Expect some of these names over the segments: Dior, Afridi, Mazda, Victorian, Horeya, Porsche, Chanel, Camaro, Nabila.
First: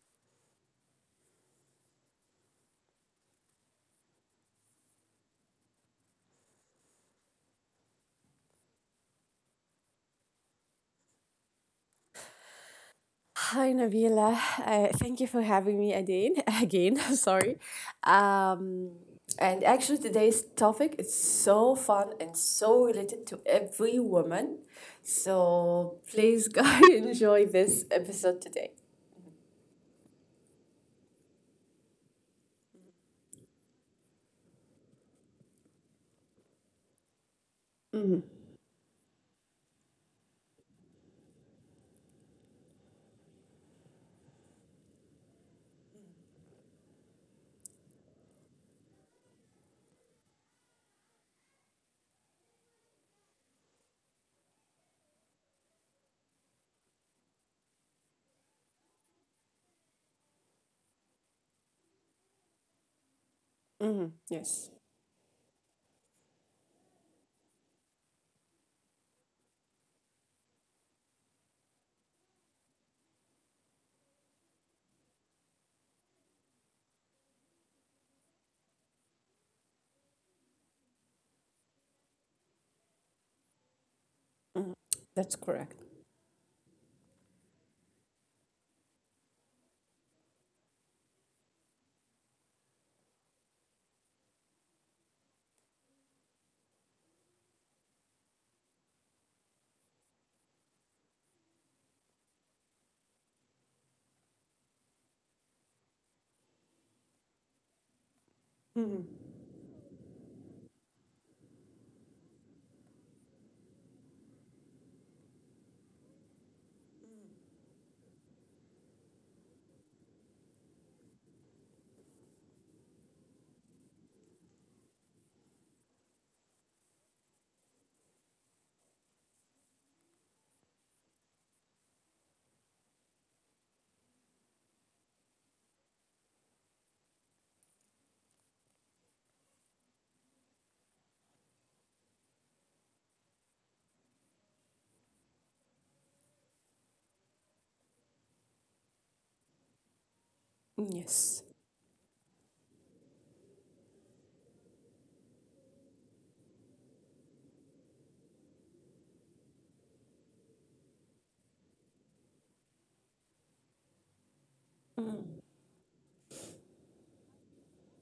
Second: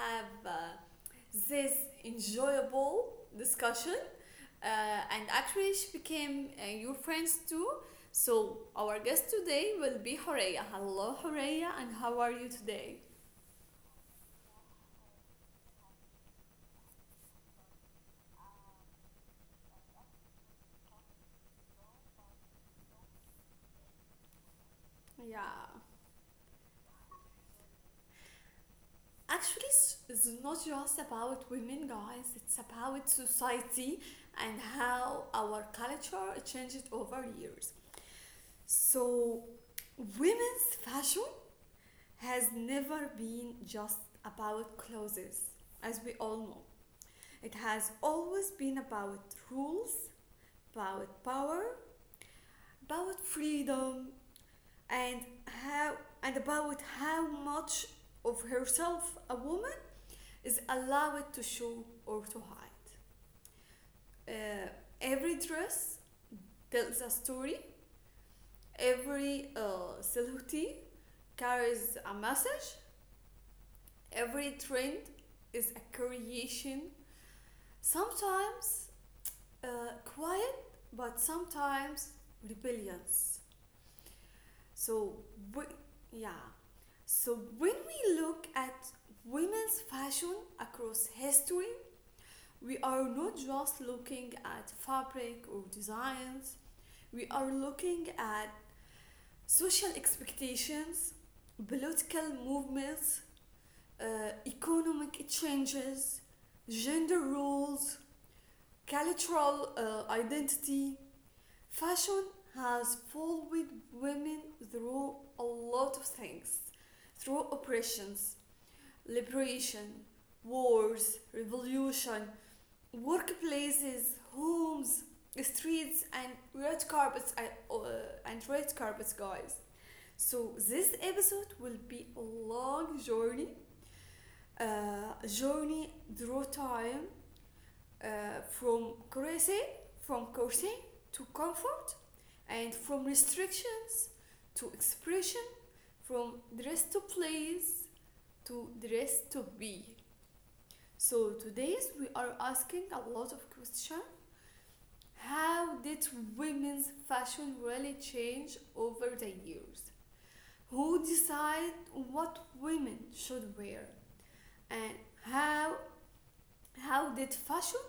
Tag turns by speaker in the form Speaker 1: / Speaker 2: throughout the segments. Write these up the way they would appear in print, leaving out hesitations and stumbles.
Speaker 1: have this enjoyable discussion. Uh, and actually, she became your friends too. So, our guest today will be Horeya. Hello, Horeya, and how are you today?
Speaker 2: Hi Nabila, thank you for having me again. Again, sorry. Um, and actually, today's topic is so fun and so related to every woman.
Speaker 1: Yeah.
Speaker 2: So please, guys, enjoy this episode today.
Speaker 1: Actually, it's not just about women, guys. It's about society and how our culture changed over years. So, women's fashion has never been just about clothes, as we all know. It has always been about rules, about power, about freedom, and how and about how much of herself a woman is allow it to show or to hide.
Speaker 2: Mm-hmm.
Speaker 1: Uh,
Speaker 2: Yes,
Speaker 1: every dress tells a story, every silhouette carries a message, every trend is a creation, sometimes uh, quiet, but sometimes rebellious. So,
Speaker 2: that's
Speaker 1: we,
Speaker 2: correct.
Speaker 1: yeah. So, when we look at women's fashion across history, we are not just looking at fabric or designs, we are looking at social expectations, political movements, economic changes, gender roles, cultural identity. Fashion has followed women through a lot of things, through oppressions, liberation, wars, revolution, workplaces, homes, streets, and red carpets, guys. So this episode will be a long journey, through time, from crazy, from courting to comfort, and from restrictions to expression, from dress to place to dress to be. So
Speaker 2: Yes.
Speaker 1: today's we are asking a lot of questions. How did women's fashion really change over the years? Who decide what women should wear? And how how did fashion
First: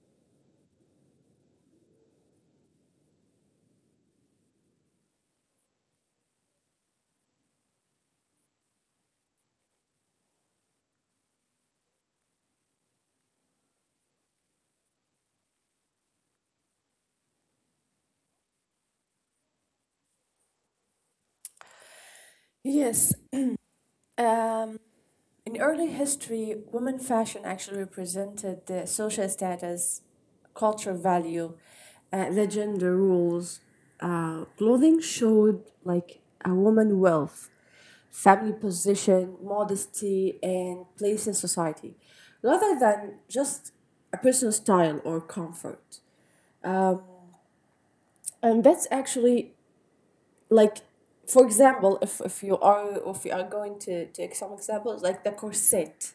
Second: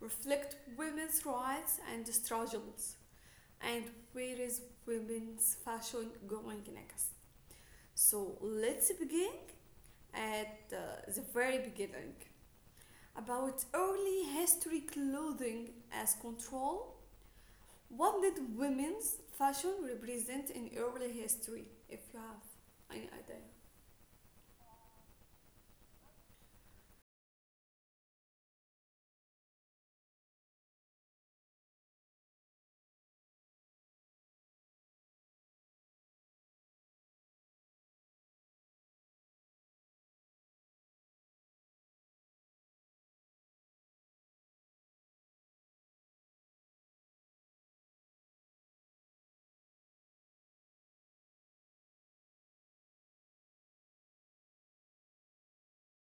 Speaker 1: reflect women's rights and struggles, and where is women's fashion going next? So let's begin at the very beginning, about early history, clothing as control. What did women's fashion represent in early history, if you have any
Speaker 2: Yes.
Speaker 1: idea?
Speaker 2: Um, In early history, women fashion actually represented the social status, cultural value, the gender rules. Clothing showed like a woman wealth, family position, modesty, and place in society, rather than just a personal style or comfort. And that's actually like, for example, if you are going to take some examples, like the corset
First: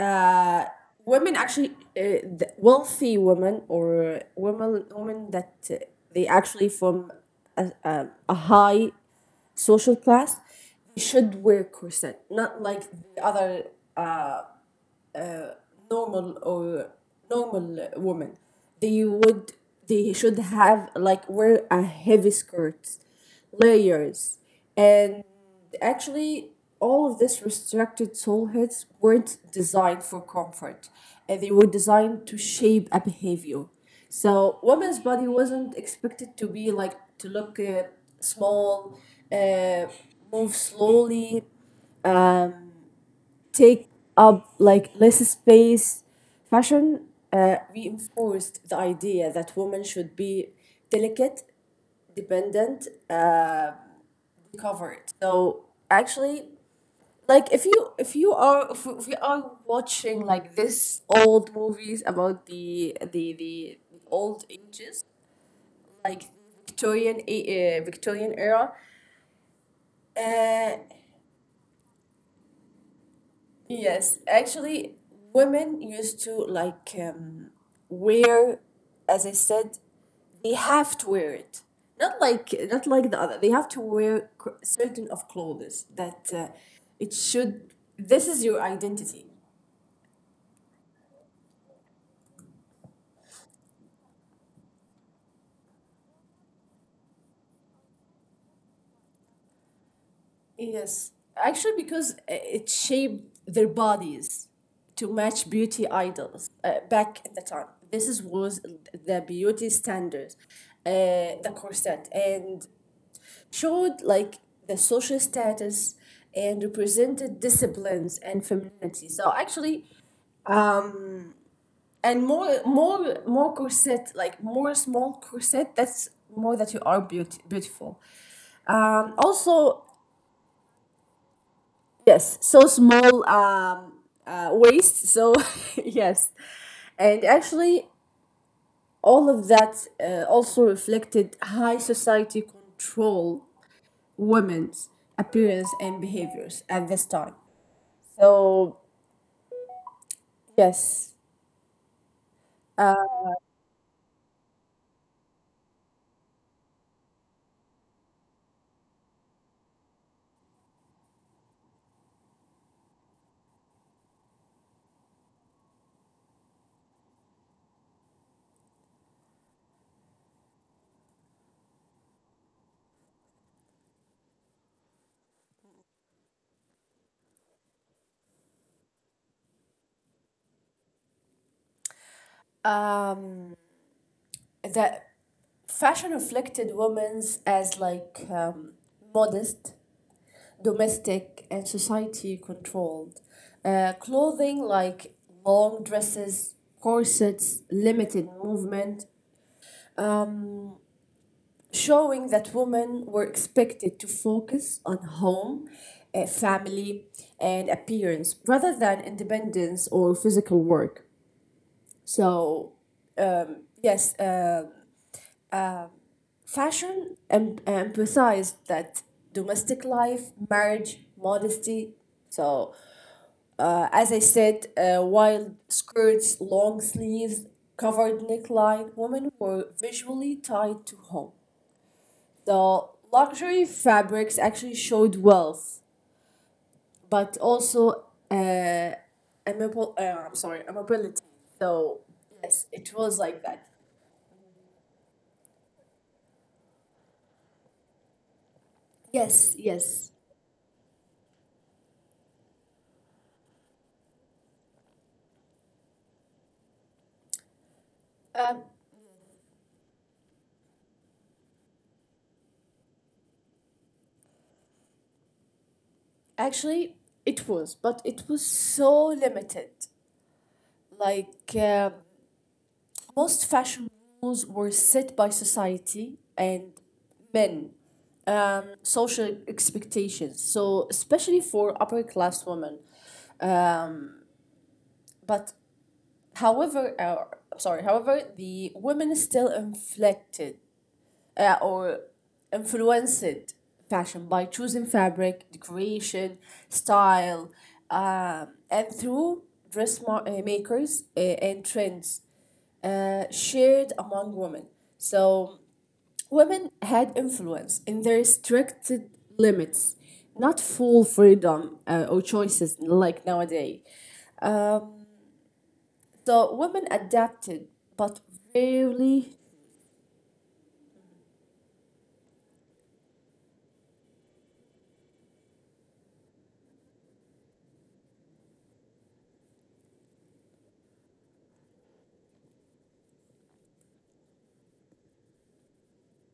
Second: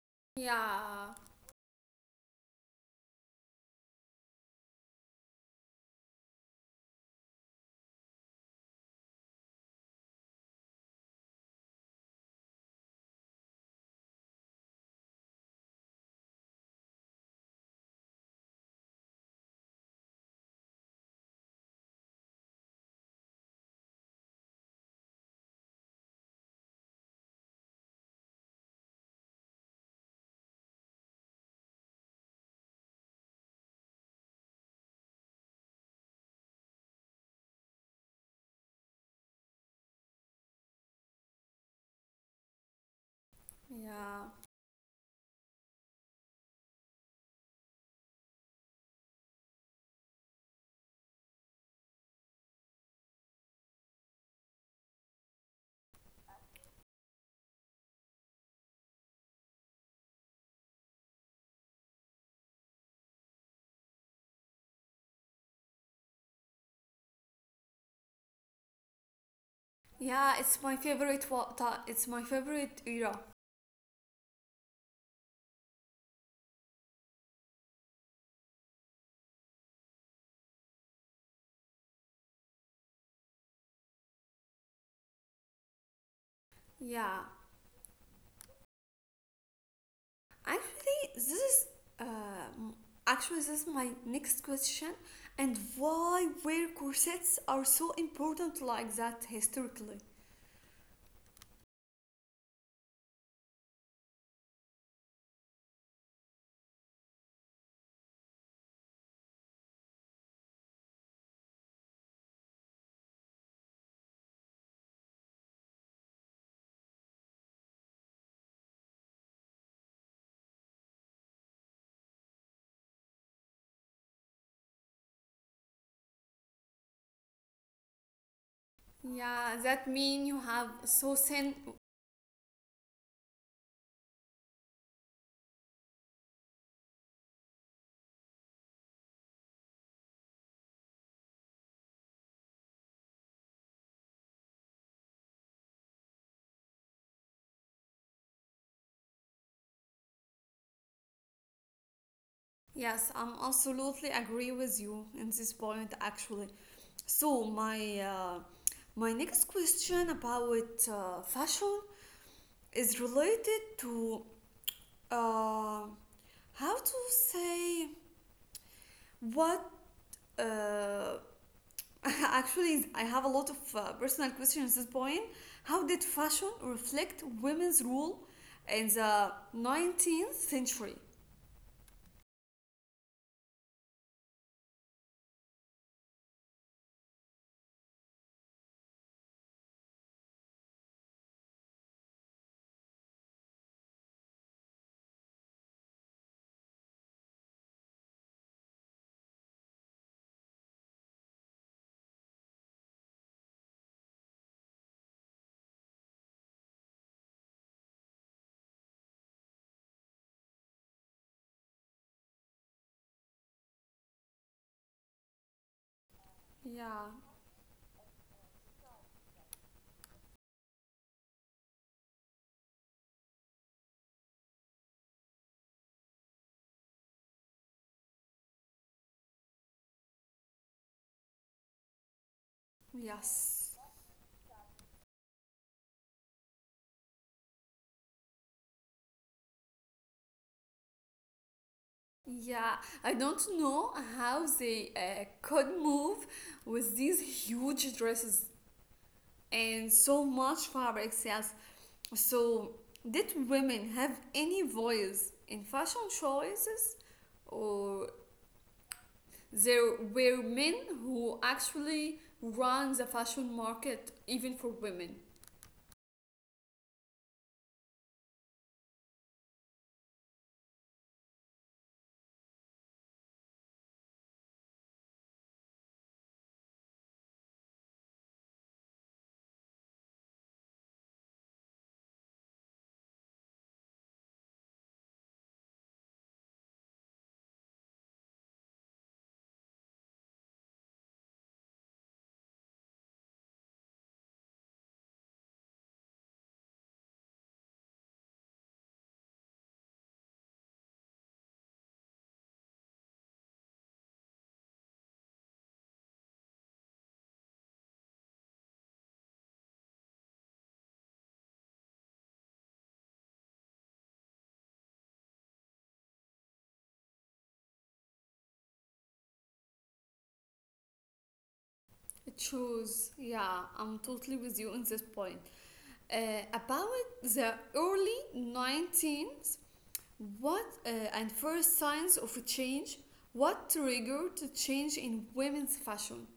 Speaker 2: uh,
Speaker 1: Yeah,
Speaker 2: women actually the wealthy women or women that they actually from a high social class they should wear corset not like the other normal or normal women they would they should have like wear a heavy skirts layers and actually all of this restricted soul hits weren't designed for comfort and they were designed to shape a behavior so women's body wasn't expected to be like to look small uh, move slowly take
Speaker 1: yeah,
Speaker 2: up like less space. Fashion reinforced the idea that women should be delicate, dependent, covered. So actually, like if you are if we are watching like this old movies about the old ages, like Victorian era.
Speaker 1: yeah. It's my
Speaker 2: Uh,
Speaker 1: favorite. What It's my favorite era.
Speaker 2: Yes, actually, women used to like wear, as I said, they have to wear it. Not like the other. They have to wear certain of clothes that it
Speaker 1: Yeah,
Speaker 2: should. This is your identity.
Speaker 1: actually, this is um, actually, this is my next question, and why wear corsets are so important like that historically?
Speaker 2: Yes, actually, because it shaped their bodies to match beauty idols back at the time. This is was the beauty standard, uh, the corset, and showed like the social status and represented disciplines and femininity. So actually, and more corset like more small corset. That's more that you are beautiful.
Speaker 1: Yeah,
Speaker 2: Also,
Speaker 1: that mean you have so thin.
Speaker 2: yes, so small waist. So yes, and actually, all of that also reflected high society control women's appearance and behaviors at this time. So yes.
Speaker 1: Yes, I'm absolutely agree with you in this point actually. So my next question about fashion is related to uh, how to say what uh, Actually, I have a lot of personal questions at this point. How did fashion reflect women's rule in the 19th century?
Speaker 2: Um, the fashion reflected women's as like modest, domestic, and society controlled. Clothing like long dresses, corsets, limited movement, showing that women were expected to focus on home, family, and appearance rather than independence or physical work. So, yes.
Speaker 1: Yeah,
Speaker 2: Fashion emphasized that domestic life, marriage, modesty. So, as I said, wild skirts, long sleeves, covered neckline, women were visually tied to home. The
Speaker 1: yes.
Speaker 2: luxury fabrics actually showed wealth, but also uh, amable, I'm sorry, amability. So, yes,
Speaker 1: Yeah,
Speaker 2: it
Speaker 1: I
Speaker 2: was
Speaker 1: don't
Speaker 2: like that.
Speaker 1: know how they could move with these huge dresses
Speaker 2: Yes,
Speaker 1: and
Speaker 2: yes.
Speaker 1: so much fabrics, yes. So, did women have any voice in fashion choices, or
Speaker 2: Um,
Speaker 1: there were men who actually ran the fashion market even for women?
Speaker 2: Actually, it was, but it was so limited. Like, most fashion rules were set by society and men, social expectations. So, especially for upper class women. But, however, sorry, however, the women still inflected or influenced fashion by choosing fabric, decoration, style, and through dressmakers and trends shared among women. So women had influence in their restricted limits, not full freedom or choices like nowadays. So women adapted, but rarely.
Speaker 1: Shoes, yeah, I'm totally with you on this point. About the early 19th, what and first signs of a change, what triggered to change in women's fashion?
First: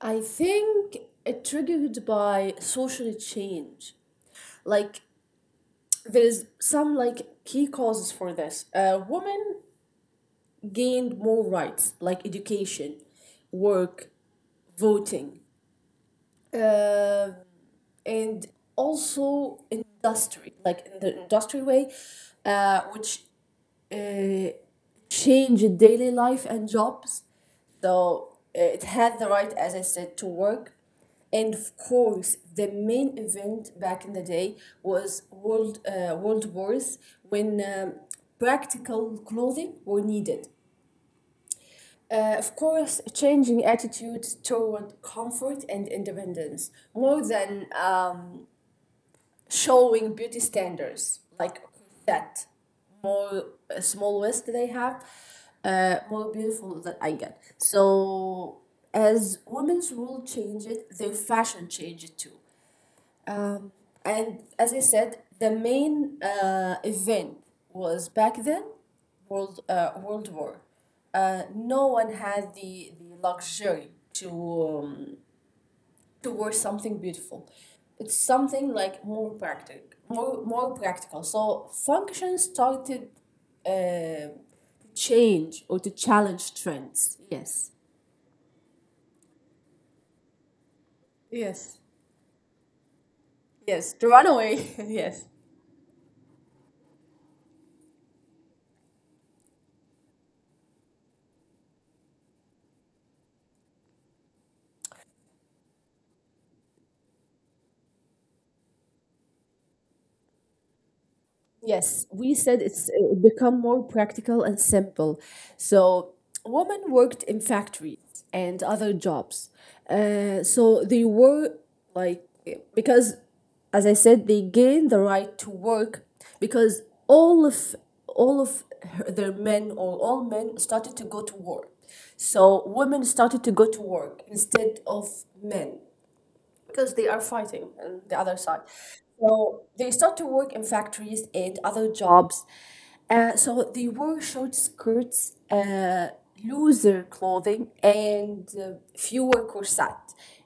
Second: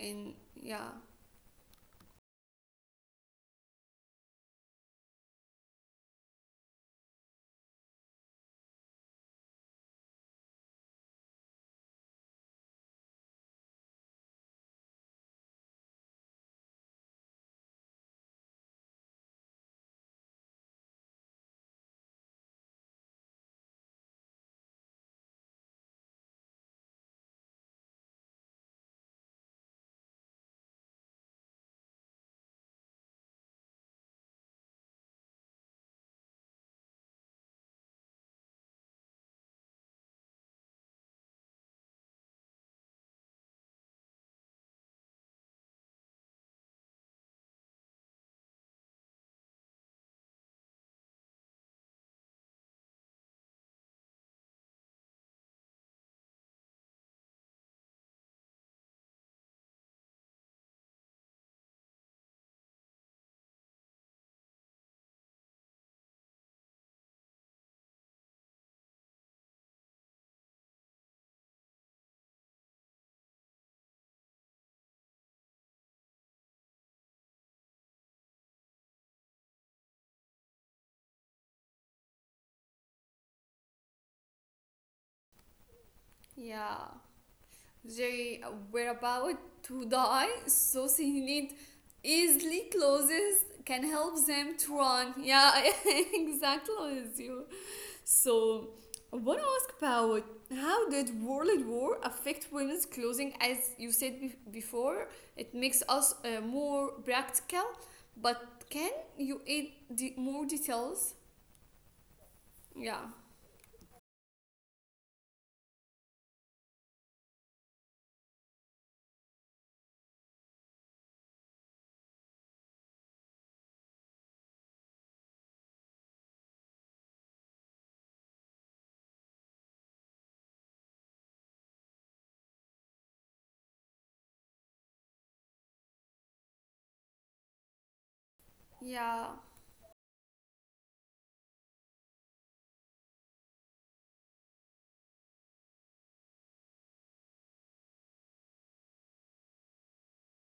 Speaker 2: I
Speaker 1: Yeah,
Speaker 2: think it triggered by social change. Like there is some like key causes for this. Women gained more rights like education, work, voting, uh, and also industry, like in the industry way, which uh, change daily life and jobs. So it had the right, as I said, to work. And of course, the main event back in the day was World Wars when practical clothing were needed. Of course, changing attitudes toward comfort and independence more than. Showing beauty standards like that more small waist that I have, more beautiful that I get. So as women's rule change it, their fashion change it too. And as I said, the main event was back then World War. No one had the luxury to towards something beautiful. It's something like more practical, more practical. So function started to change or to challenge
Speaker 1: yeah.
Speaker 2: trends. Yes.
Speaker 1: They were about to die, so they need
Speaker 2: Yes.
Speaker 1: easily clothes can
Speaker 2: Yes, to
Speaker 1: help
Speaker 2: run
Speaker 1: them
Speaker 2: away.
Speaker 1: to run.
Speaker 2: yes.
Speaker 1: Yeah, exactly as you. So I want to ask about how did World War affect women's clothing? As you said before, it makes us more practical. But can you add more details?
Speaker 2: Yes, we said it's
Speaker 1: Yeah.
Speaker 2: become more practical and simple. So, women worked in factories and other jobs. So they were like because, as I said, they gained the right to work because all of all of their men or all men started to go to work. So women started to go to work instead of men because they are fighting on the other side.
Speaker 1: Yeah.
Speaker 2: So they start to work in factories and other jobs. So they wore short skirts, looser clothing, and fewer corset.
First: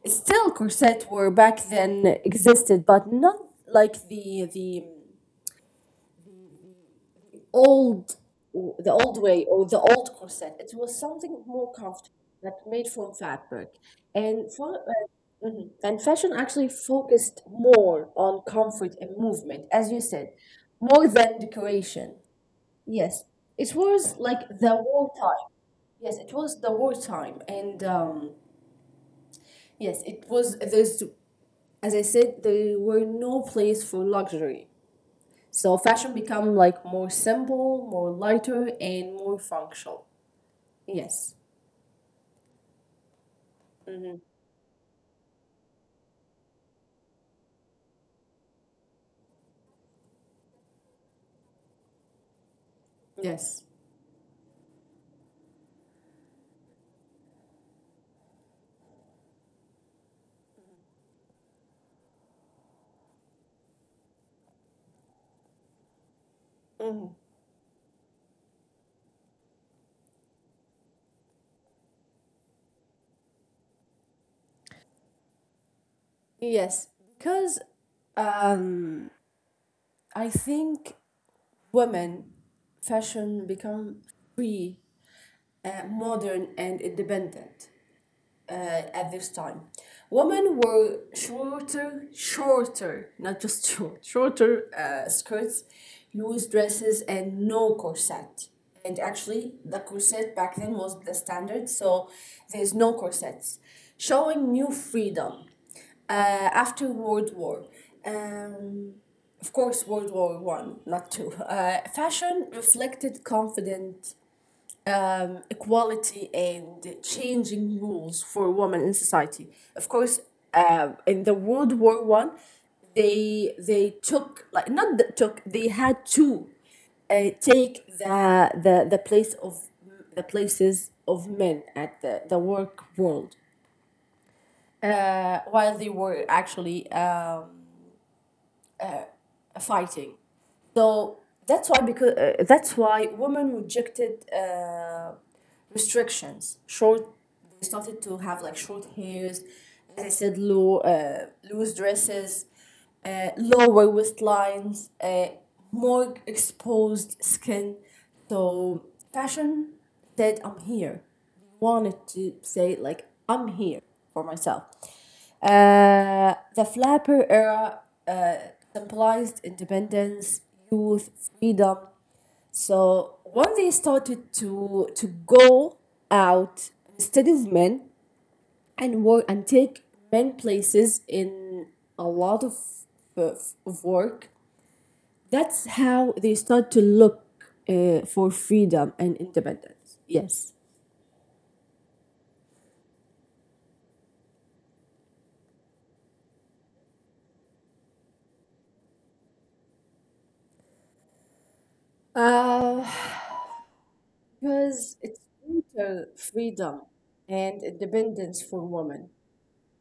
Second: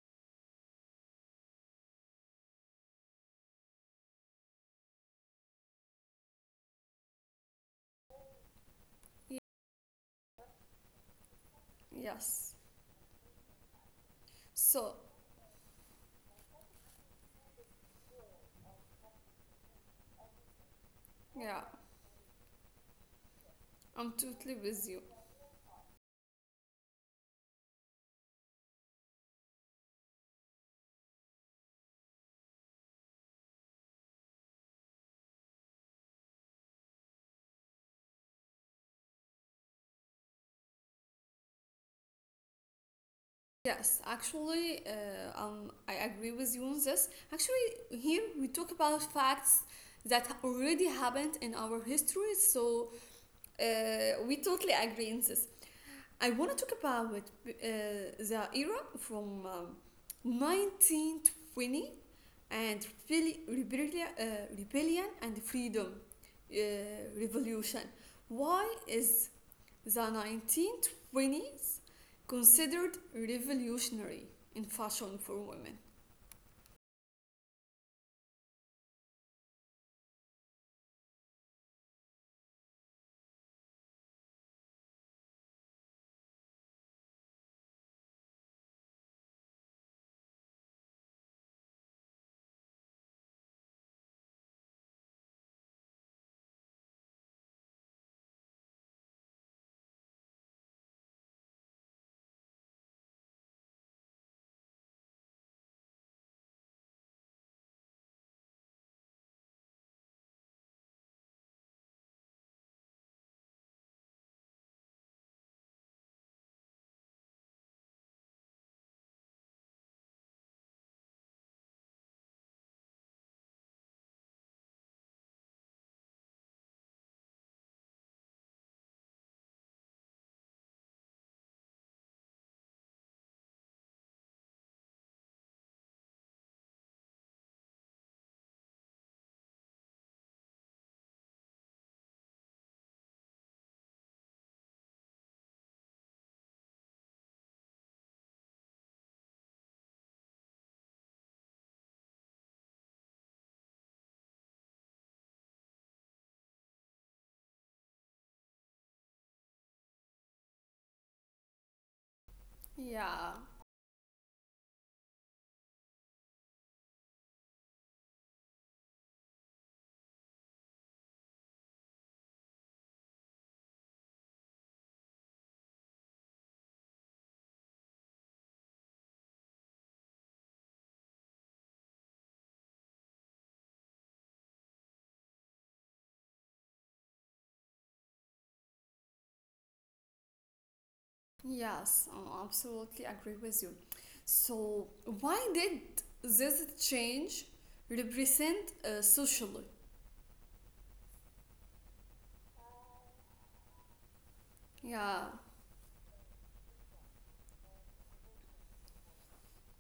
Speaker 2: Still, corset were back then existed, but not like old the old
Speaker 1: Yeah.
Speaker 2: way or the old corset. It was something more comfortable
Speaker 1: Yes.
Speaker 2: that made from fabric, and for
Speaker 1: So
Speaker 2: mhm. and fashion actually focused more on comfort and movement, as you said, more than
Speaker 1: yeah,
Speaker 2: decoration. Yes, it
Speaker 1: I'm
Speaker 2: was like
Speaker 1: totally
Speaker 2: the
Speaker 1: with you.
Speaker 2: war time. Yes, it was the wartime, and yes, it was. There's, as I said, there were no place for luxury. So fashion become like more simple, more lighter, and more functional. Yes.
Speaker 1: Yes, actually, I agree with you on this. Actually, here we talk about facts that already happened in our history, so
Speaker 2: Yes.
Speaker 1: we totally agree on this. I want to talk about the era from 1920, and really rebellion, and freedom, uh, revolution. Why is the 1920s considered revolutionary in fashion for women?
Speaker 2: Yes, because um, I think women fashion become free, modern, and independent. At this time. Women wore shorter, shorter, not just short, shorter skirts, loose dresses, and no corset. And actually, the corset back then was the standard, so there's no corsets, showing new freedom uh, after World War. Um, of course, World War I, not two. Fashion reflected confident equality and changing rules for women in society. Of course, in the World War I, they took like not that took they had to take the place of the places of men at the work world while they were actually fighting. So that's why because that's why women rejected restrictions. Short, they started to have like short hairs, as I said, low, loose dresses, lower waistlines, more exposed skin. So fashion said, "I'm here." Wanted to say like,
Speaker 1: Yeah,
Speaker 2: "I'm here for myself." The flapper era uh, symbolized independence, youth, freedom so once they started to go out, instead of men and work and take men places in a lot of work. That's how they start to look for freedom and independence. Yes,
Speaker 1: yes, I absolutely agree with you. So, why did this change represent socially?
Speaker 2: uh, because it's
Speaker 1: Yeah,
Speaker 2: greater freedom and independence for women.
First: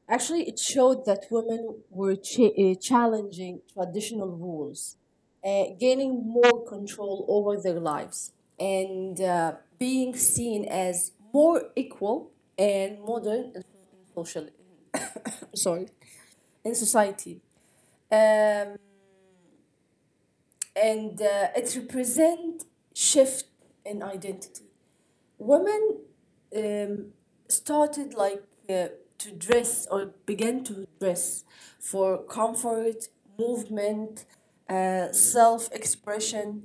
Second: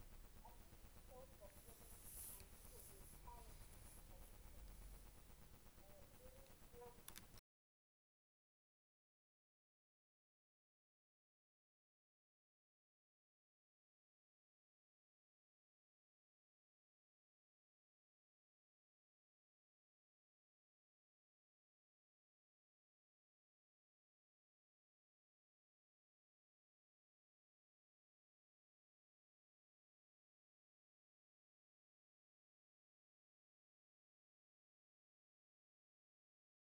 Speaker 2: Actually, it showed that women were challenging traditional rules, gaining more control over their lives, and being seen as more equal and modern in social. Sorry, in society, um, and it represent shift in identity women um, started like uh, to dress or began to dress for comfort, movement, self expression,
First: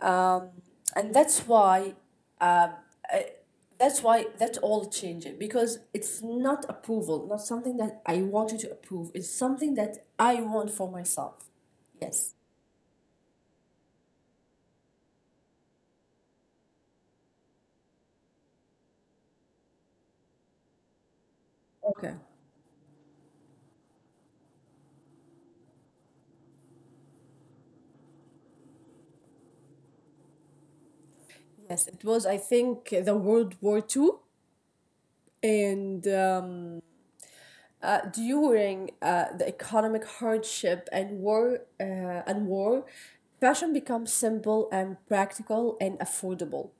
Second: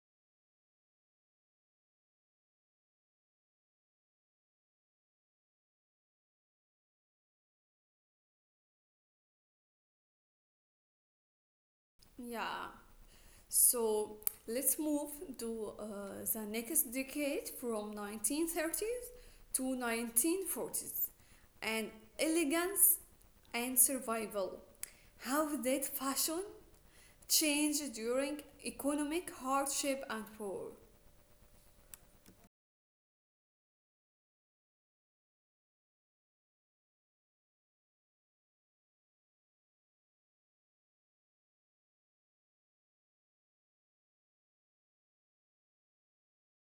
Speaker 2: um, and that's why uh, I- that's why that all changing because it's not approval, not something that I want you to approve. It's something that I want for myself. Yes.
Speaker 1: yeah. So let's move to the next decade, from 1930s to 1940s, and
Speaker 2: Okay.
Speaker 1: elegance and survival. How did fashion change during economic hardship and war?
Speaker 2: Yes, it was, I think, the World War II and during the economic hardship and war, fashion becomes simple and practical and affordable.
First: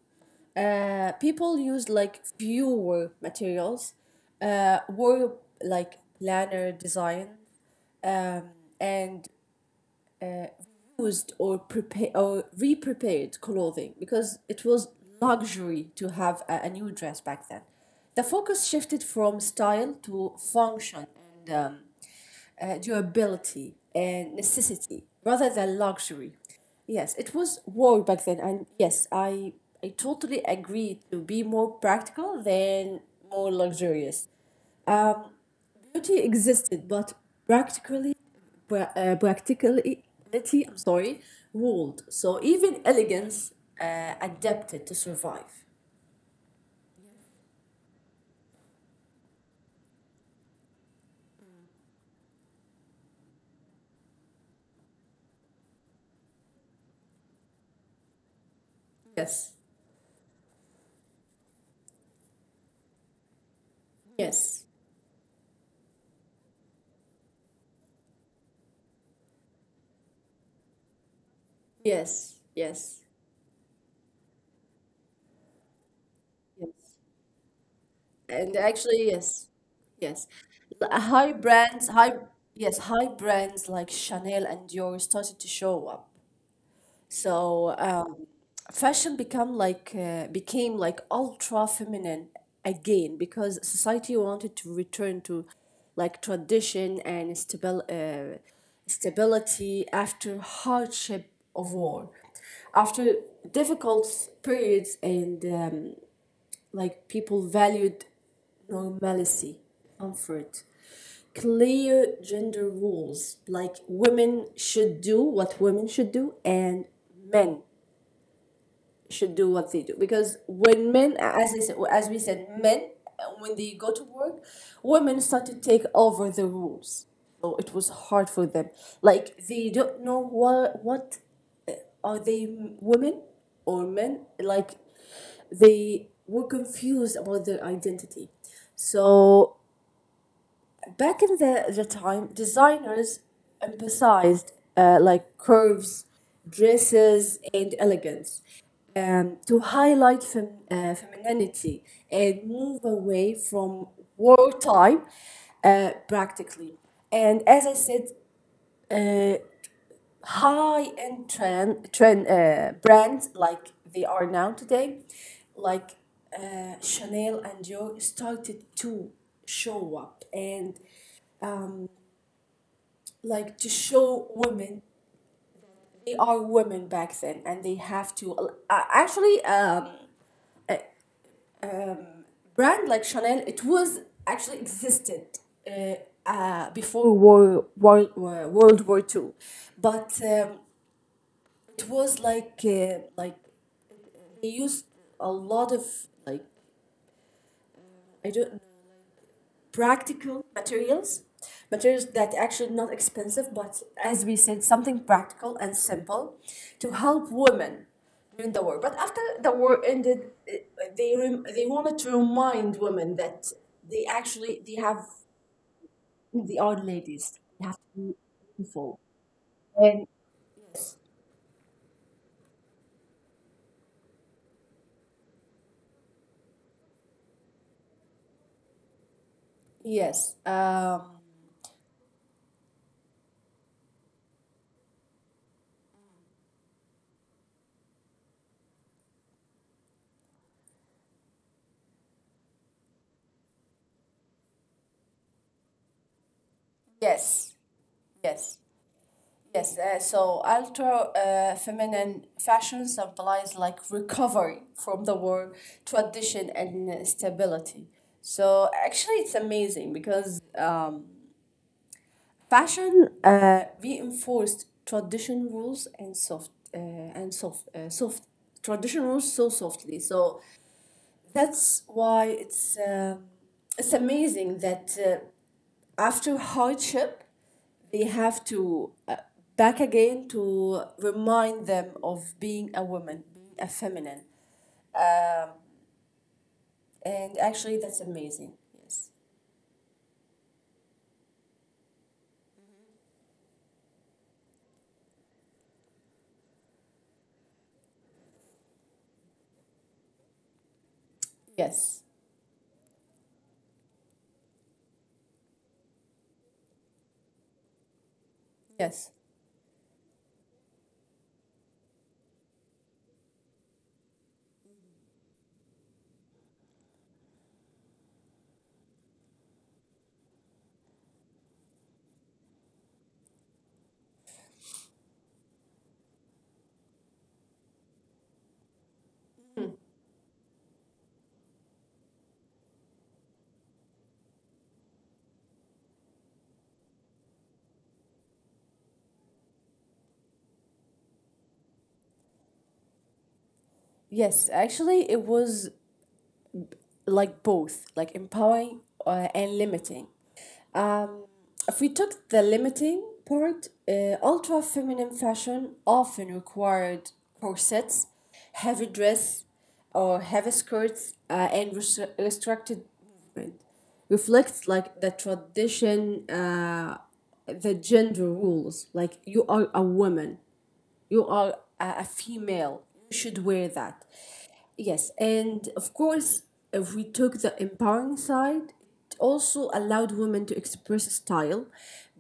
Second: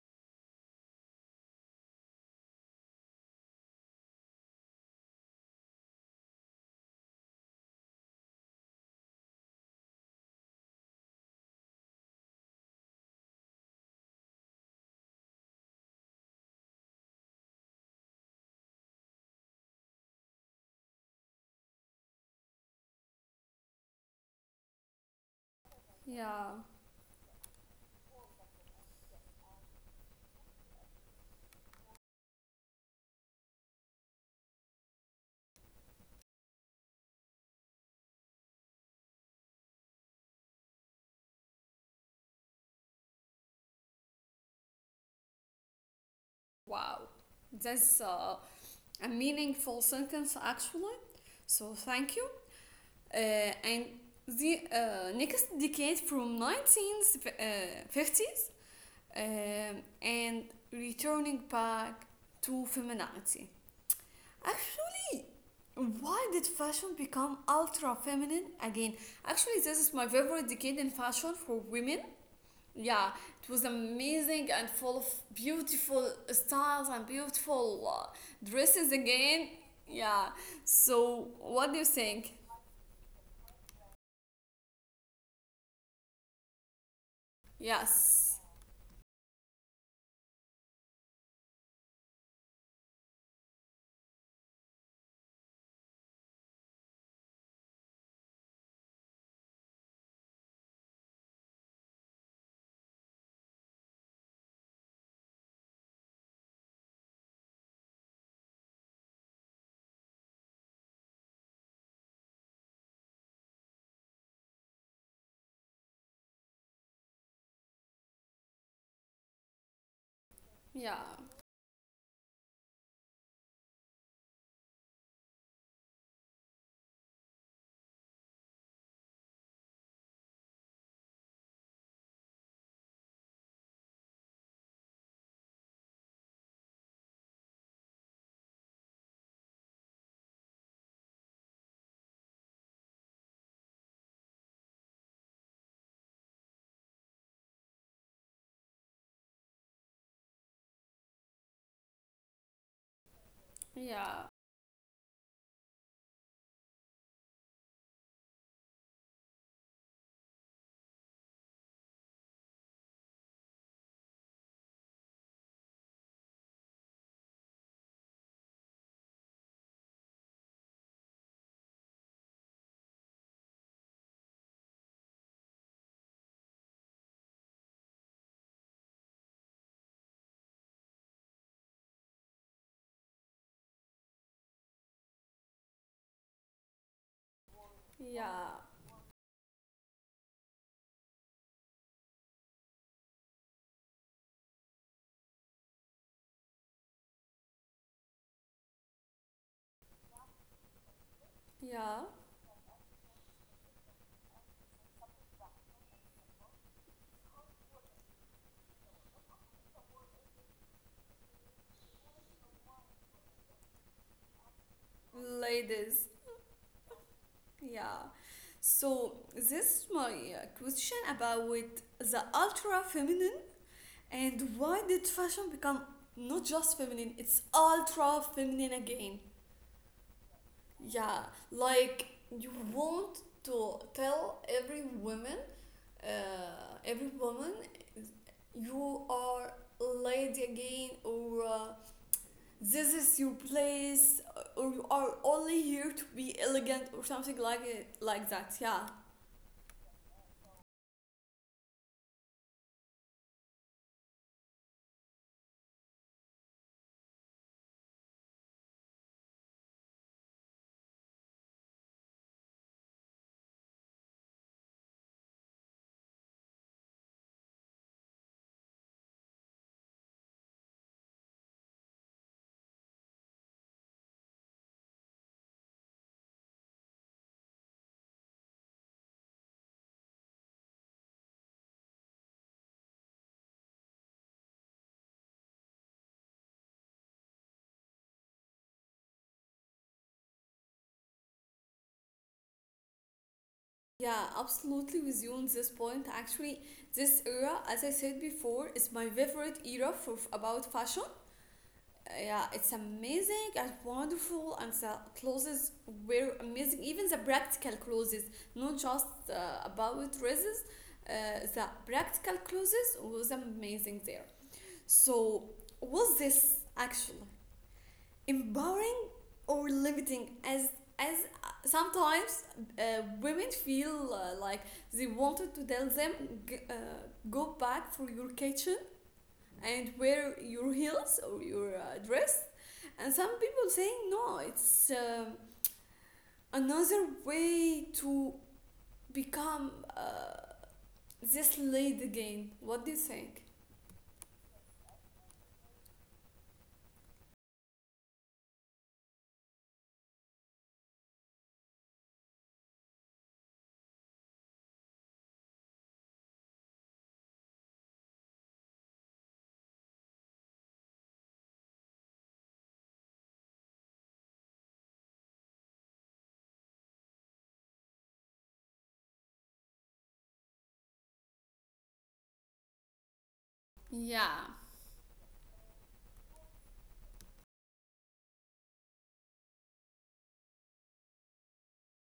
Speaker 2: People used like fewer materials, wore like planner design and used or prepared or re-prepared clothing because it was luxury to have a new dress back then. The focus shifted from style to function and durability and necessity rather than luxury.
Speaker 1: Yeah,
Speaker 2: Yes, it was war back then, and yes, I totally agree to be more practical than more luxurious. Beauty existed, but practically, practicality, I'm sorry, ruled. So even elegance adapted to survive.
Speaker 1: wow. That's a meaningful sentence actually. So thank you. Uh, and the next decade, from 1950s,
Speaker 2: Yes,
Speaker 1: and returning back to femininity.
Speaker 2: yes,
Speaker 1: Actually, why did fashion become ultra feminine again? Actually, this is my favorite decade in fashion for women.
Speaker 2: yes, yes,
Speaker 1: Yeah, it was amazing and full of beautiful styles
Speaker 2: yes.
Speaker 1: and beautiful
Speaker 2: And
Speaker 1: dresses
Speaker 2: actually, yes,
Speaker 1: again.
Speaker 2: yes.
Speaker 1: Yeah,
Speaker 2: L- High
Speaker 1: so what do
Speaker 2: brands,
Speaker 1: you
Speaker 2: high,
Speaker 1: think?
Speaker 2: yes, high brands like Chanel and Dior started to show up. So,
Speaker 1: Yes,
Speaker 2: fashion become like became like ultra feminine again because society wanted to return to like tradition and stability after hardship of war, after difficult periods and like people valued normalcy, comfort, clear gender rules. Like women should do what women should do, and men should do what they do. Because when
Speaker 1: yeah,
Speaker 2: men, as I said, as we said, men when they go to work, women start to take over the rules. So it was hard for them. Like they don't know what are they women or men? Like they were confused about their identity. So back in the time, designers emphasized like curves, dresses, and elegance to highlight femininity and move away from
Speaker 1: yeah,
Speaker 2: wartime practically. And as I said, uh, high-end trend, trend brands like they are now today, like Chanel and Dior started to show up and like to show women they are women back then and they have to actually brand like Chanel it was actually existed uh, before
Speaker 1: yeah,
Speaker 2: World War Two, but it was like they used a lot of like I don't practical materials, materials
Speaker 1: yeah.
Speaker 2: that actually not expensive, but as we said, something practical and simple to help women during the war. But after the war ended, they wanted to remind women that they actually they have
Speaker 1: Ladies.
Speaker 2: they are ladies. They have to
Speaker 1: Yeah.
Speaker 2: be beautiful.
Speaker 1: So this is
Speaker 2: And
Speaker 1: my question about the ultra feminine, and why did fashion become not just feminine, it's ultra feminine again.
Speaker 2: yes,
Speaker 1: Yeah, like you want to tell every woman, uh, every woman, you are a lady again, or this is your place, or you are only here to be elegant, or something
Speaker 2: yes,
Speaker 1: like it, like that.
Speaker 2: yes.
Speaker 1: Yeah.
Speaker 2: Yes, so ultra feminine fashion symbolize like recovery from the war, tradition, and stability. So actually, it's amazing because fashion reinforced tradition rules and soft tradition rules so softly. So that's why it's amazing that. After hardship, they have to back again to remind them of being a woman, being a feminine. And actually, that's amazing. Yes.
Speaker 1: Yeah, absolutely with you on this point. Actually, this era, as I said before, is my favorite era for about fashion.
Speaker 2: Yes,
Speaker 1: Yeah, it's amazing and wonderful, and the clothes were amazing. Even the practical clothes, not
Speaker 2: yes,
Speaker 1: just about dresses. The practical clothes was amazing there. So, was this actually empowering or limiting? As as sometimes women feel like they wanted to tell them, g- uh, go back for your kitchen and wear your heels or your dress, and some people saying no, it's another way to become uh, this lady again. What do you think?
Speaker 2: yes. Actually, it was like both, like empowering and limiting. Um, if we took the limiting part, ultra feminine fashion often required corsets, heavy dress, or heavy skirts, and restricted movement. Reflects like the tradition, the gender rules. Like you are a woman, you are a female you should wear that
Speaker 1: Yeah.
Speaker 2: yes, and of course if we took the empowering side, it also allowed women to express style,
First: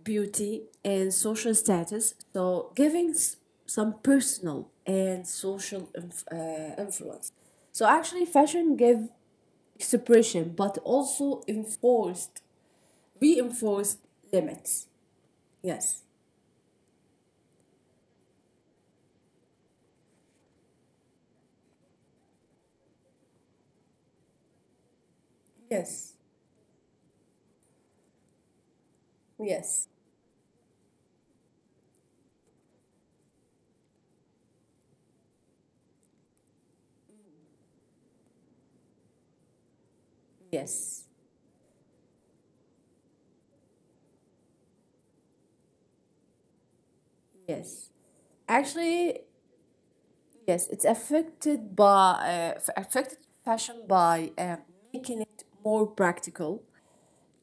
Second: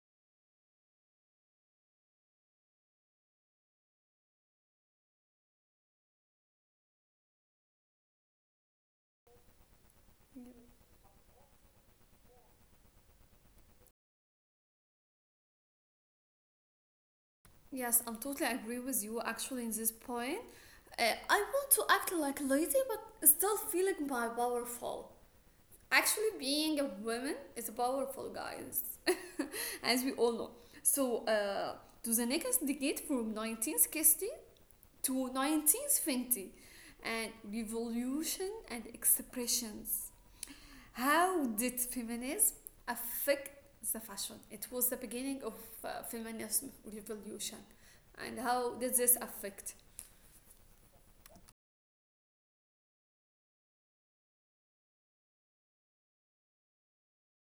Speaker 2: beauty, and social status, so giving some personal and social influence. So actually fashion gave expression but also enforced reinforced limits. Yes.
Speaker 1: Yes, I'm totally agree with you actually in this point. Uh, I want to act like lazy but still feeling my powerful.
Speaker 2: yes
Speaker 1: Actually, being a woman is powerful, guys,
Speaker 2: yes
Speaker 1: as we all know. So, to the next decade, from 1960 to 1920, and revolution and expressions.
Speaker 2: yes
Speaker 1: How did feminism affect the fashion? It was the beginning of feminism revolution,
Speaker 2: Yes.
Speaker 1: and how did this
Speaker 2: Actually,
Speaker 1: affect?
Speaker 2: yes, it's affected by affected fashion by making it more practical,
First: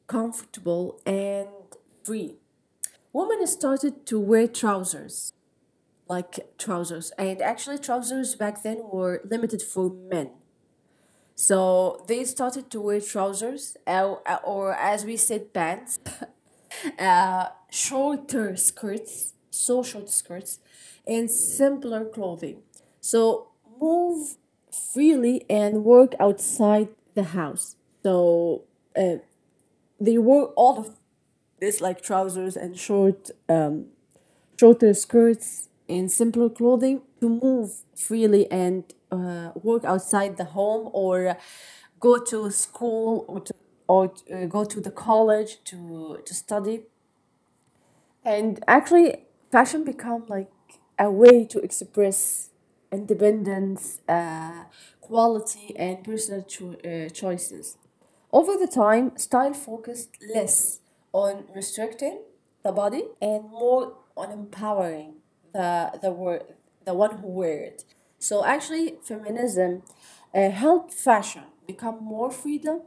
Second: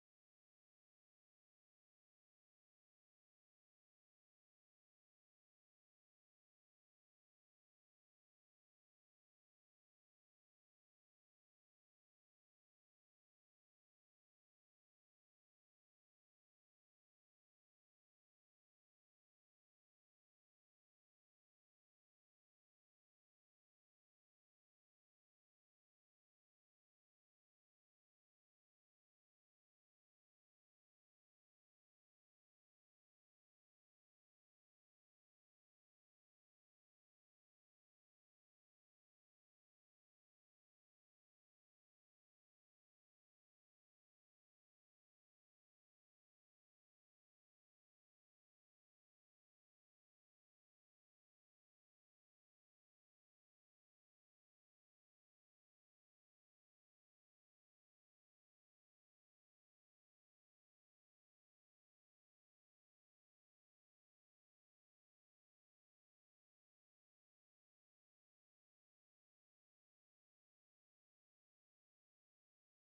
Speaker 2: comfortable, and free. Women started to wear trousers, like trousers, and actually trousers back then were limited for men. So they started to wear trousers, or as we said, pants, shorter skirts, so short skirts, and simpler clothing. So move freely and work outside the house. So uh, they wore all of this, like trousers and shorter skirts, and simpler clothing to move freely and work outside the home or go to school or, to, or go to the college to study. And actually, fashion become like a way to express independence, quality, and choices. Over the time, style focused less on restricting the body and more on empowering the the word the one who wear it. So actually, feminism helped fashion become more freedom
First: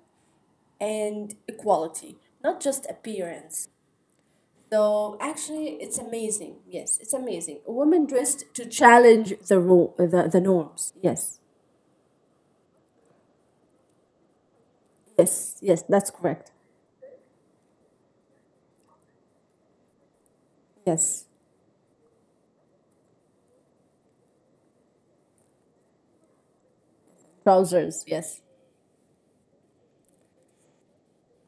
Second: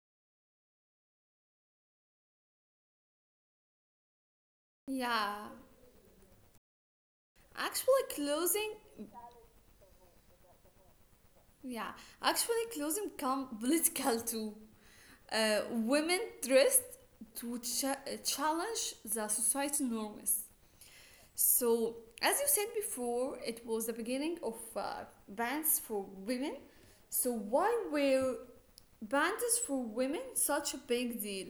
Speaker 2: and equality, not just appearance. So
Speaker 1: Yeah,
Speaker 2: actually, it's amazing. Yes, it's amazing. A
Speaker 1: actually
Speaker 2: woman dressed to
Speaker 1: clothing.
Speaker 2: challenge the norms. Yes,
Speaker 1: Yeah, actually clothing come political too.
Speaker 2: yes, yes. That's
Speaker 1: Women
Speaker 2: correct.
Speaker 1: dressed to challenge the society norms.
Speaker 2: Yes,
Speaker 1: So, as you said before, it was the beginning of bands for women. So, why
Speaker 2: trousers.
Speaker 1: were
Speaker 2: Yes,
Speaker 1: bands for women such a big deal?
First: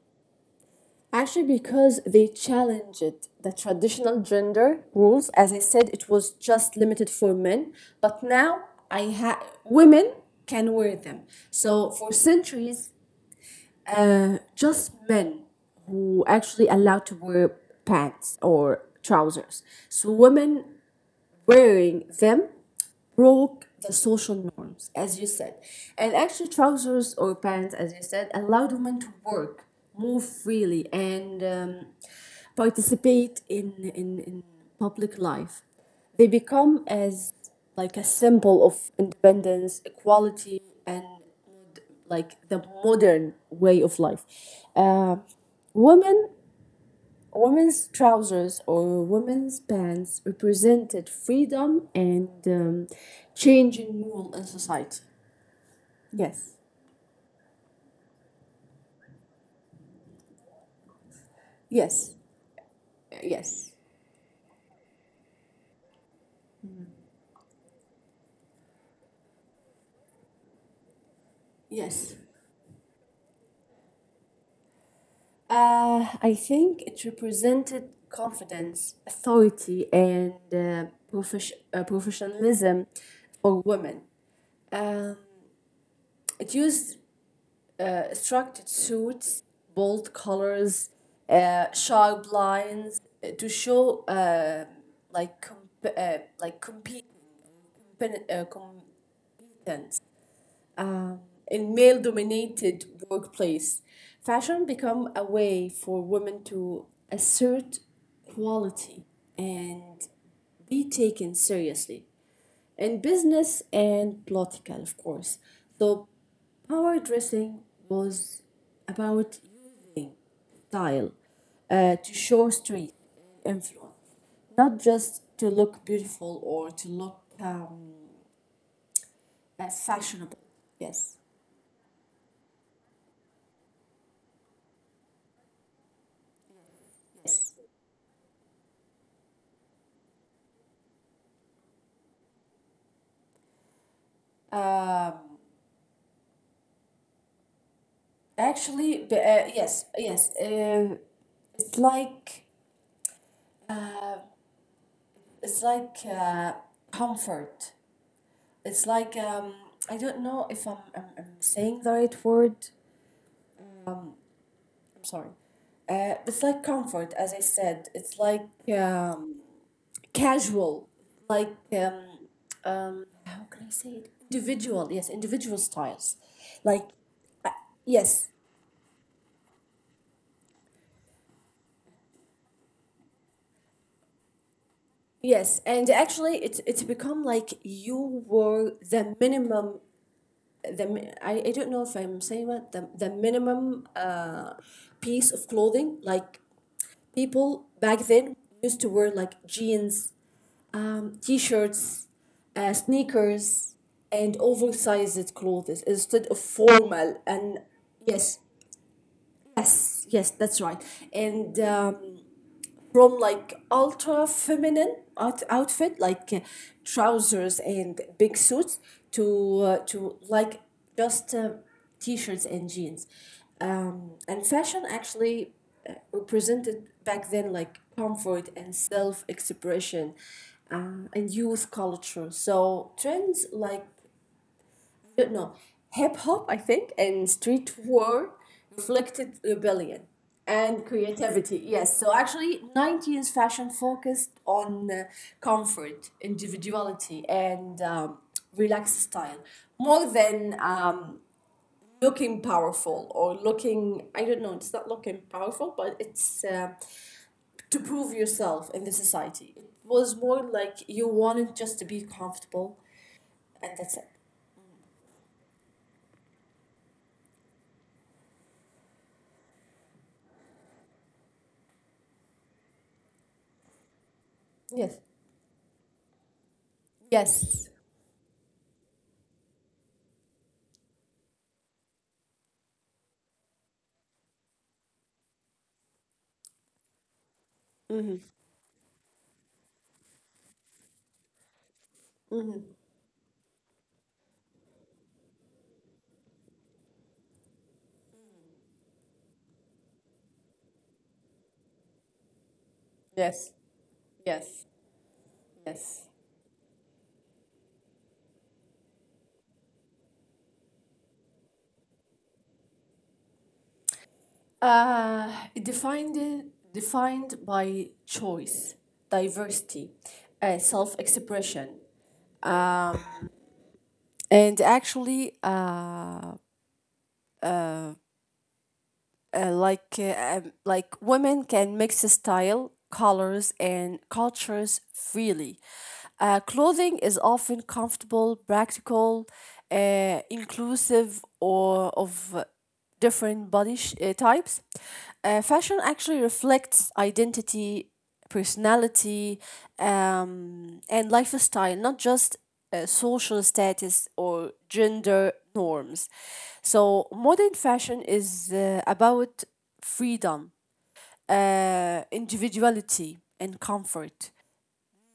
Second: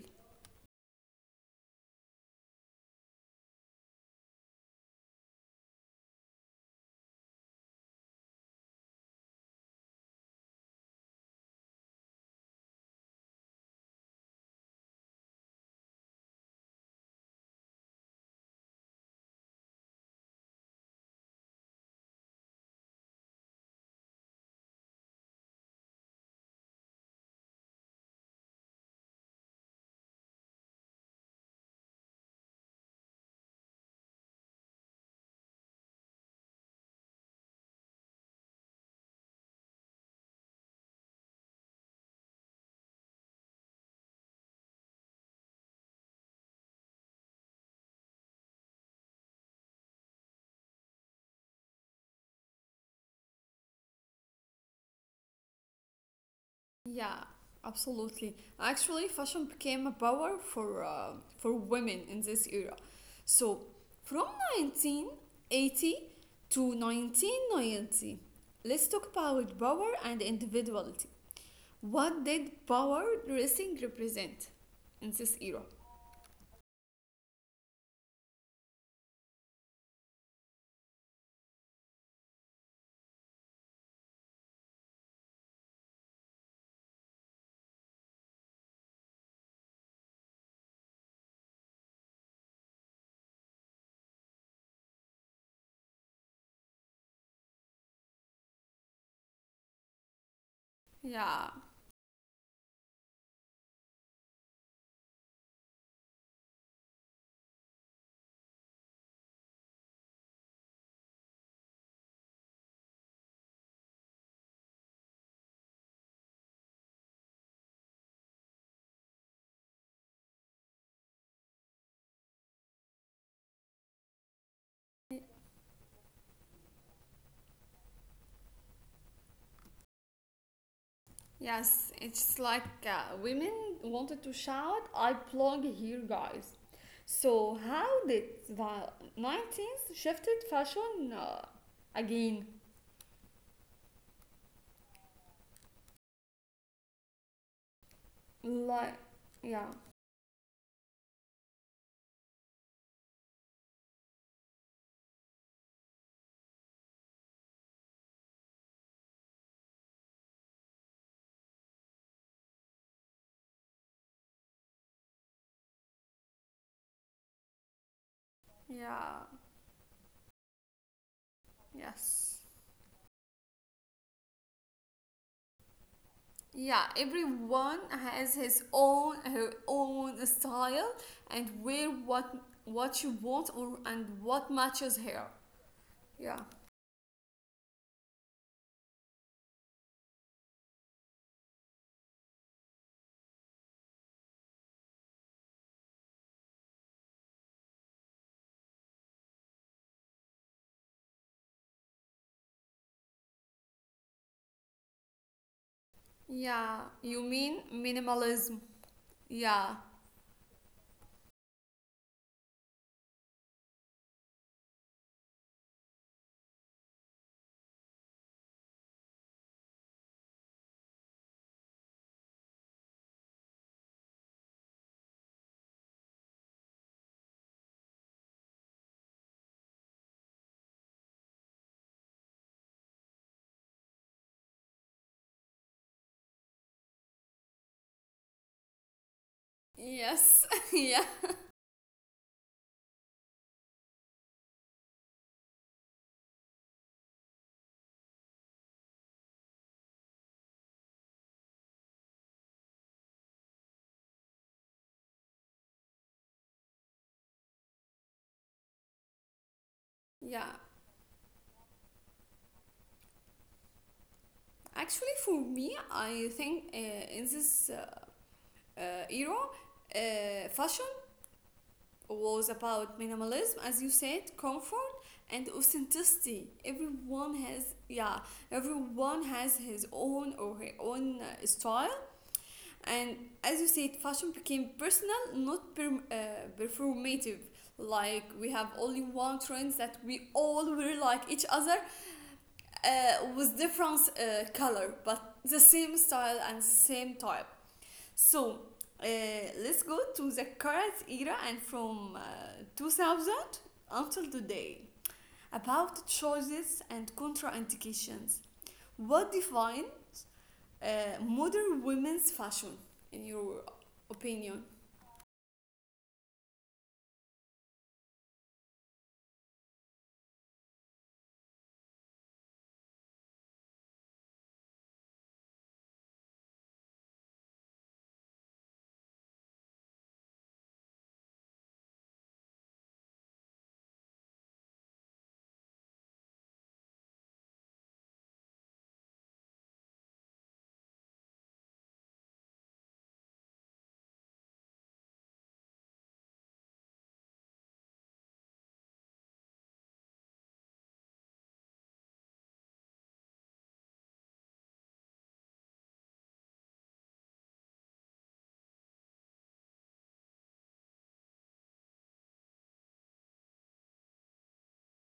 Speaker 2: actually, because they challenged the traditional gender rules. As I said, it was just limited for men, but now I have women can wear them. So for centuries, just men who actually allowed to wear pants or trousers. So women wearing them broke the social norms, as you said. And actually, trousers or pants, as you said, allowed women to work, move freely, and participate in public life. They become as like a symbol of independence, equality, and like the modern way of life. Uh, women Women's trousers or women's pants represented freedom and change in rule in society. Yes.
Speaker 1: Yeah, absolutely. Actually, fashion became a power for women
Speaker 2: Yes,
Speaker 1: in this era. So,
Speaker 2: yes,
Speaker 1: from 1980 to 1990, let's talk about power and individuality.
Speaker 2: yes.
Speaker 1: What did power dressing represent in this era?
Speaker 2: I think it represented confidence, authority, and professionalism for women. Uh, it used structured suits, bold colors, sharp lines to show like comp- uh, like compete, compen- uh, competence um,
Speaker 1: Yeah.
Speaker 2: in male-dominated workplace. Fashion become a way for women to assert quality and be taken seriously in business and political, of course. So, power dressing was about using style to show street influence, not just to look beautiful or to look fashionable. Yes,
Speaker 1: Yes, it's like women wanted to shout, "I belong here, guys."
Speaker 2: yes.
Speaker 1: So, how did the 90s shifted fashion again?
Speaker 2: Um,
Speaker 1: Like,
Speaker 2: actually, b- uh,
Speaker 1: yeah,
Speaker 2: yes, yes. Uh, it's like uh, it's like uh, comfort. It's like I don't know if I'm saying the right word. I'm sorry. It's like comfort, as I said. It's like
Speaker 1: yeah,
Speaker 2: um, casual, like
Speaker 1: yes.
Speaker 2: how can I say it? Individual, yes, individual styles. Like
Speaker 1: Yeah,
Speaker 2: uh,
Speaker 1: everyone
Speaker 2: yes,
Speaker 1: has his own, her own style, and wear what you want, or and what matches her.
Speaker 2: yes, and actually,
Speaker 1: Yeah.
Speaker 2: it's become like you were the minimum. I don't know if I'm saying that the minimum piece of clothing. Like people back then used to wear like jeans, t-shirts, sneakers, and oversized clothes instead of
Speaker 1: Yeah,
Speaker 2: formal.
Speaker 1: you
Speaker 2: And
Speaker 1: mean
Speaker 2: yes,
Speaker 1: minimalism. Yeah,
Speaker 2: yes, yes, that's right. And from like ultra feminine outfit like trousers and big suits to like just t-shirts and jeans, and fashion actually represented back then like comfort and self-expression and youth culture. So trends like no, no. hip hop, I think, and street war reflected rebellion
Speaker 1: yes,
Speaker 2: and
Speaker 1: yeah,
Speaker 2: creativity. Yes, so actually, 90s fashion focused on comfort, individuality, and relaxed style more than looking powerful or looking, I don't know, it's not looking powerful, but it's to prove yourself in the society. It was more
Speaker 1: yeah.
Speaker 2: like you wanted just to be comfortable, and that's it.
Speaker 1: Actually, for me, I think in this era, fashion was about minimalism, as you said, comfort
Speaker 2: Yes.
Speaker 1: and authenticity. Everyone
Speaker 2: Yes.
Speaker 1: has, yeah, everyone has his own or her own style, and as you said, fashion became personal, not performative. Like we have only one trend that we all will like each other, with different color but the same style and the same type. So uh, let's go to the current era, and from 2000
Speaker 2: Yes.
Speaker 1: until
Speaker 2: Yes,
Speaker 1: today, about
Speaker 2: yes.
Speaker 1: choices and contraindications. What defines uh, modern women's fashion in your opinion?
Speaker 2: Uh, Defined by choice, diversity, self expression, and actually like women can mix style, colors, and cultures freely. Clothing is often comfortable, practical, inclusive, or of different types. Fashion actually reflects identity, personality, and lifestyle, not just social status or gender norms. So, modern fashion is about freedom, individuality, and comfort.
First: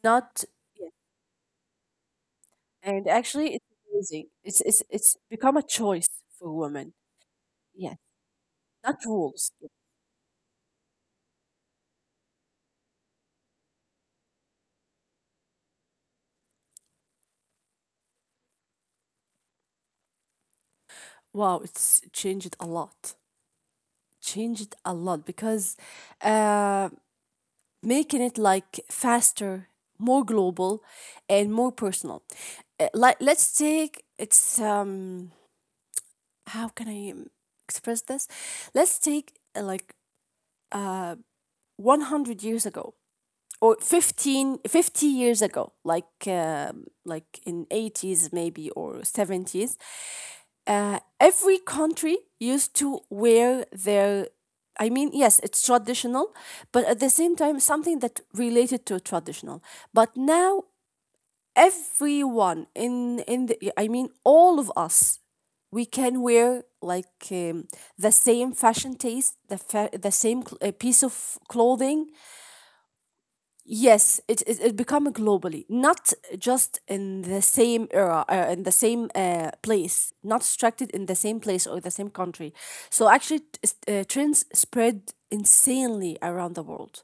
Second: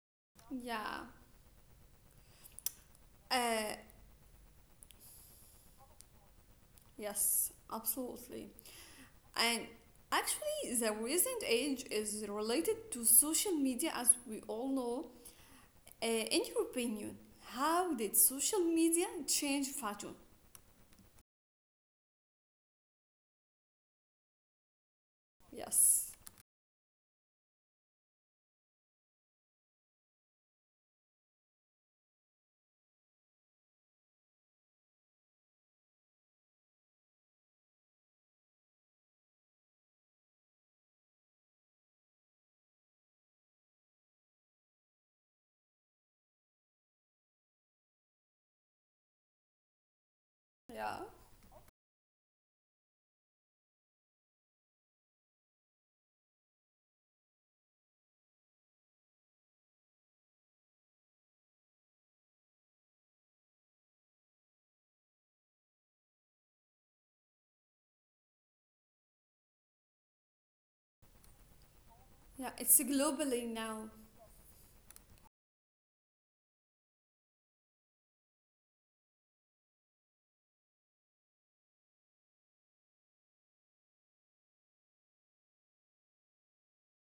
Speaker 2: Not yeah.
Speaker 1: Yeah.
Speaker 2: And actually, it's
Speaker 1: uh,
Speaker 2: amazing. It's become a choice for women.
Speaker 1: yes,
Speaker 2: Yes,
Speaker 1: absolutely.
Speaker 2: not rules.
Speaker 1: And actually, the recent age is related to social media, as we all know. In your opinion, how did social media change fashion?
Speaker 2: Wow, it's changed a lot. Changed a lot because,
Speaker 1: Yes.
Speaker 2: uh, making it like faster, more global, and more personal. Like let's take it's how can I express this? Let's take like 100 years ago or 15, 50 years ago, like in 80s maybe or 70s.
Speaker 1: Yeah.
Speaker 2: Every country used to wear their, I mean, yes, it's traditional, but at the same time, something that related to traditional. But now everyone in the I mean all of us we can wear like the same fashion taste, the fa- the same cl- piece of clothing.
Speaker 1: Yeah, it's globally now.
Speaker 2: Yes, it become globally, not just in the same era in the same place, not restricted in the same place or the same country. So actually trends spread insanely around the world.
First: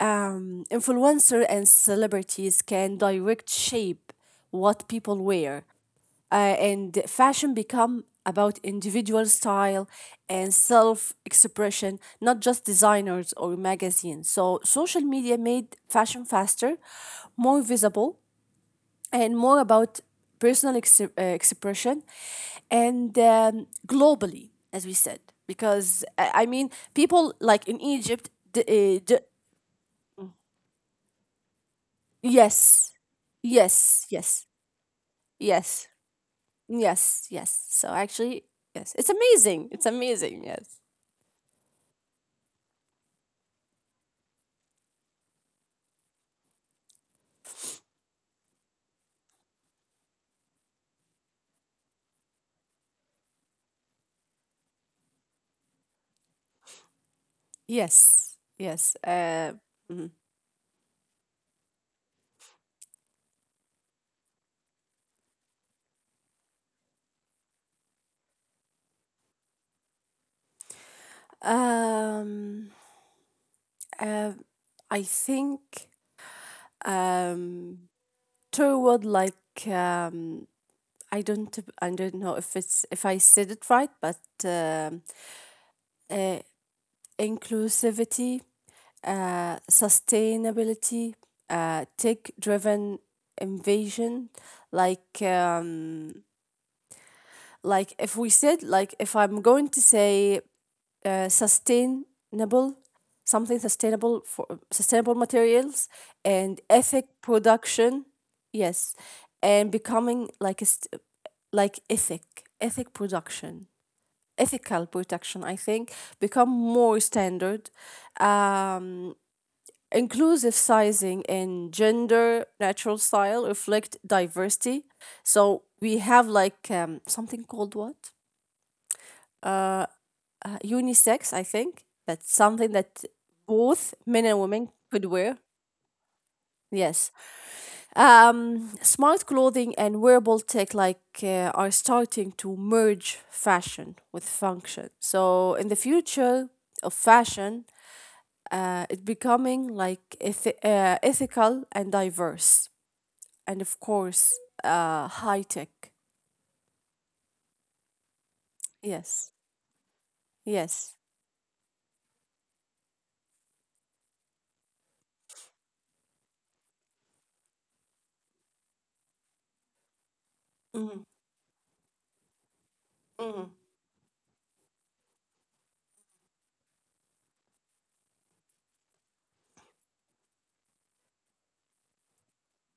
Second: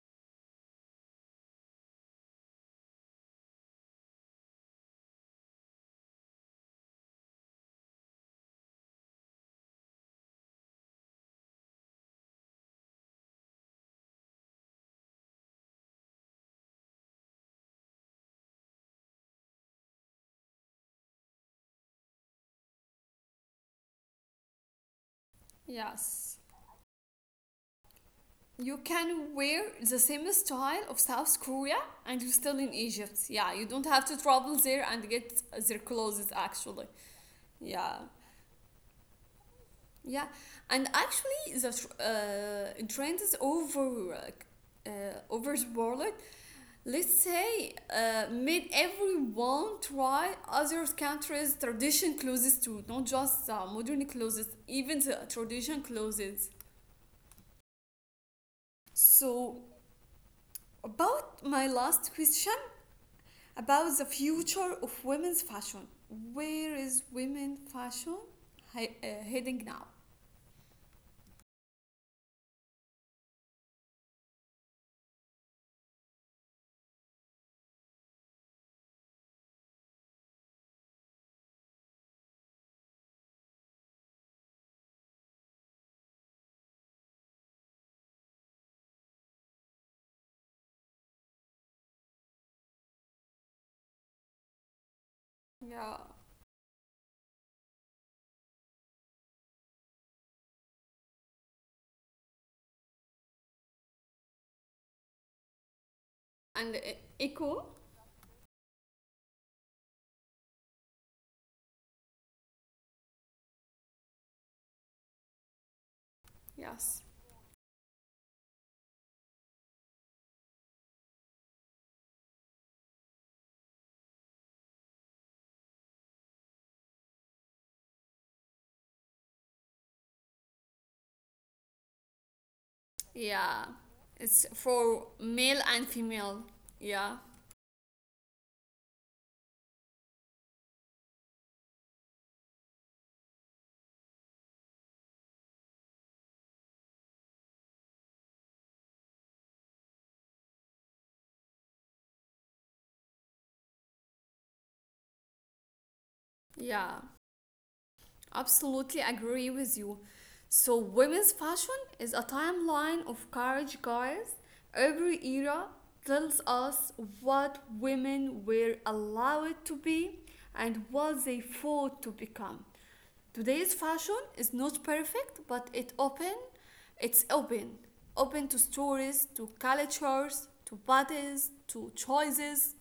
Speaker 2: Influencer and celebrities can direct shape what people wear, and fashion become about individual style and self-expression, not just designers or magazines. So social media made fashion faster, more visible, and more about personal expression, and globally, as we said, because
Speaker 1: Yes.
Speaker 2: I mean people like in Egypt d-
Speaker 1: You
Speaker 2: uh, d-
Speaker 1: can wear the same style of South Korea and you're still in
Speaker 2: Yes.
Speaker 1: Egypt. Yeah, you don't have
Speaker 2: Yes,
Speaker 1: to
Speaker 2: yes,
Speaker 1: travel there and get their
Speaker 2: yes,
Speaker 1: clothes actually.
Speaker 2: yes. So
Speaker 1: Yeah.
Speaker 2: actually, yes, it's amazing. It's
Speaker 1: Yeah,
Speaker 2: amazing. Yes,
Speaker 1: and actually, the trend is over the world. Let's say made everyone try other countries' tradition clothes too, not just modern clothes, even the tradition clothes.
Speaker 2: yes, yes. Uh,
Speaker 1: So,
Speaker 2: mhm.
Speaker 1: about my last question about the future of women's fashion, where is women fashion heading now?
Speaker 2: um, uh, I think um, toward like I don't know if it's if I said it right, but uh, inclusivity, sustainability, tech-driven invasion. Like,
Speaker 1: Yeah,
Speaker 2: um, like if we said, like if I'm going to say uh, sustainable, something sustainable for sustainable materials and
Speaker 1: and
Speaker 2: ethic
Speaker 1: equal,
Speaker 2: production, yes, and becoming like like ethic, ethic production, ethical production. I think become more
Speaker 1: yes.
Speaker 2: standard, um, inclusive sizing and gender natural style reflect diversity. So we have like something called what? Unisex, I think. That's something that
Speaker 1: Yeah.
Speaker 2: both men and
Speaker 1: It's
Speaker 2: women
Speaker 1: for
Speaker 2: could wear.
Speaker 1: male and female.
Speaker 2: Yes.
Speaker 1: Yeah.
Speaker 2: Smart clothing and wearable tech are starting to merge fashion with function. So in the future of fashion, it's becoming like ethical and diverse. And of course, high tech.
Speaker 1: Yeah. Absolutely
Speaker 2: Yes,
Speaker 1: agree with you. So,
Speaker 2: yes,
Speaker 1: women's fashion is a timeline of courage, guys. Every era tells us what women were allowed to be and
Speaker 2: mm-hmm.
Speaker 1: what they fought to become.
Speaker 2: Mm-hmm.
Speaker 1: Today's fashion is not perfect, but it's open to stories, to cultures, to bodies, to choices,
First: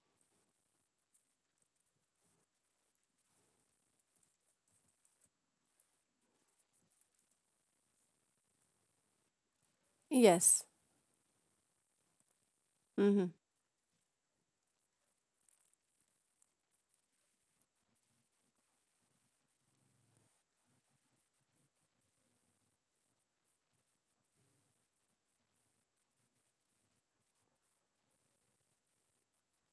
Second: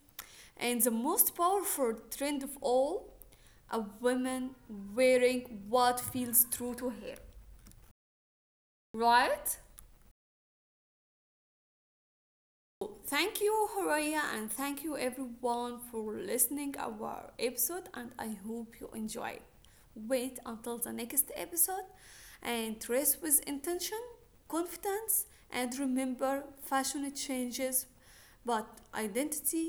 Speaker 1: and the most powerful trend of all, a woman wearing what feels true to her, right?
Speaker 2: Yes,
Speaker 1: So,
Speaker 2: mm-hmm.
Speaker 1: thank you, Horaya, and thank you everyone for listening our episode, and I hope you enjoyed. Wait until the next episode, and dress with intention, confidence, and remember, fashion changes, but identity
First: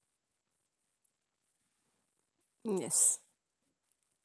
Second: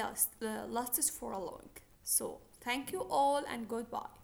Speaker 1: lasts for a long. So, thank you
Speaker 2: Yes.
Speaker 1: all, and goodbye.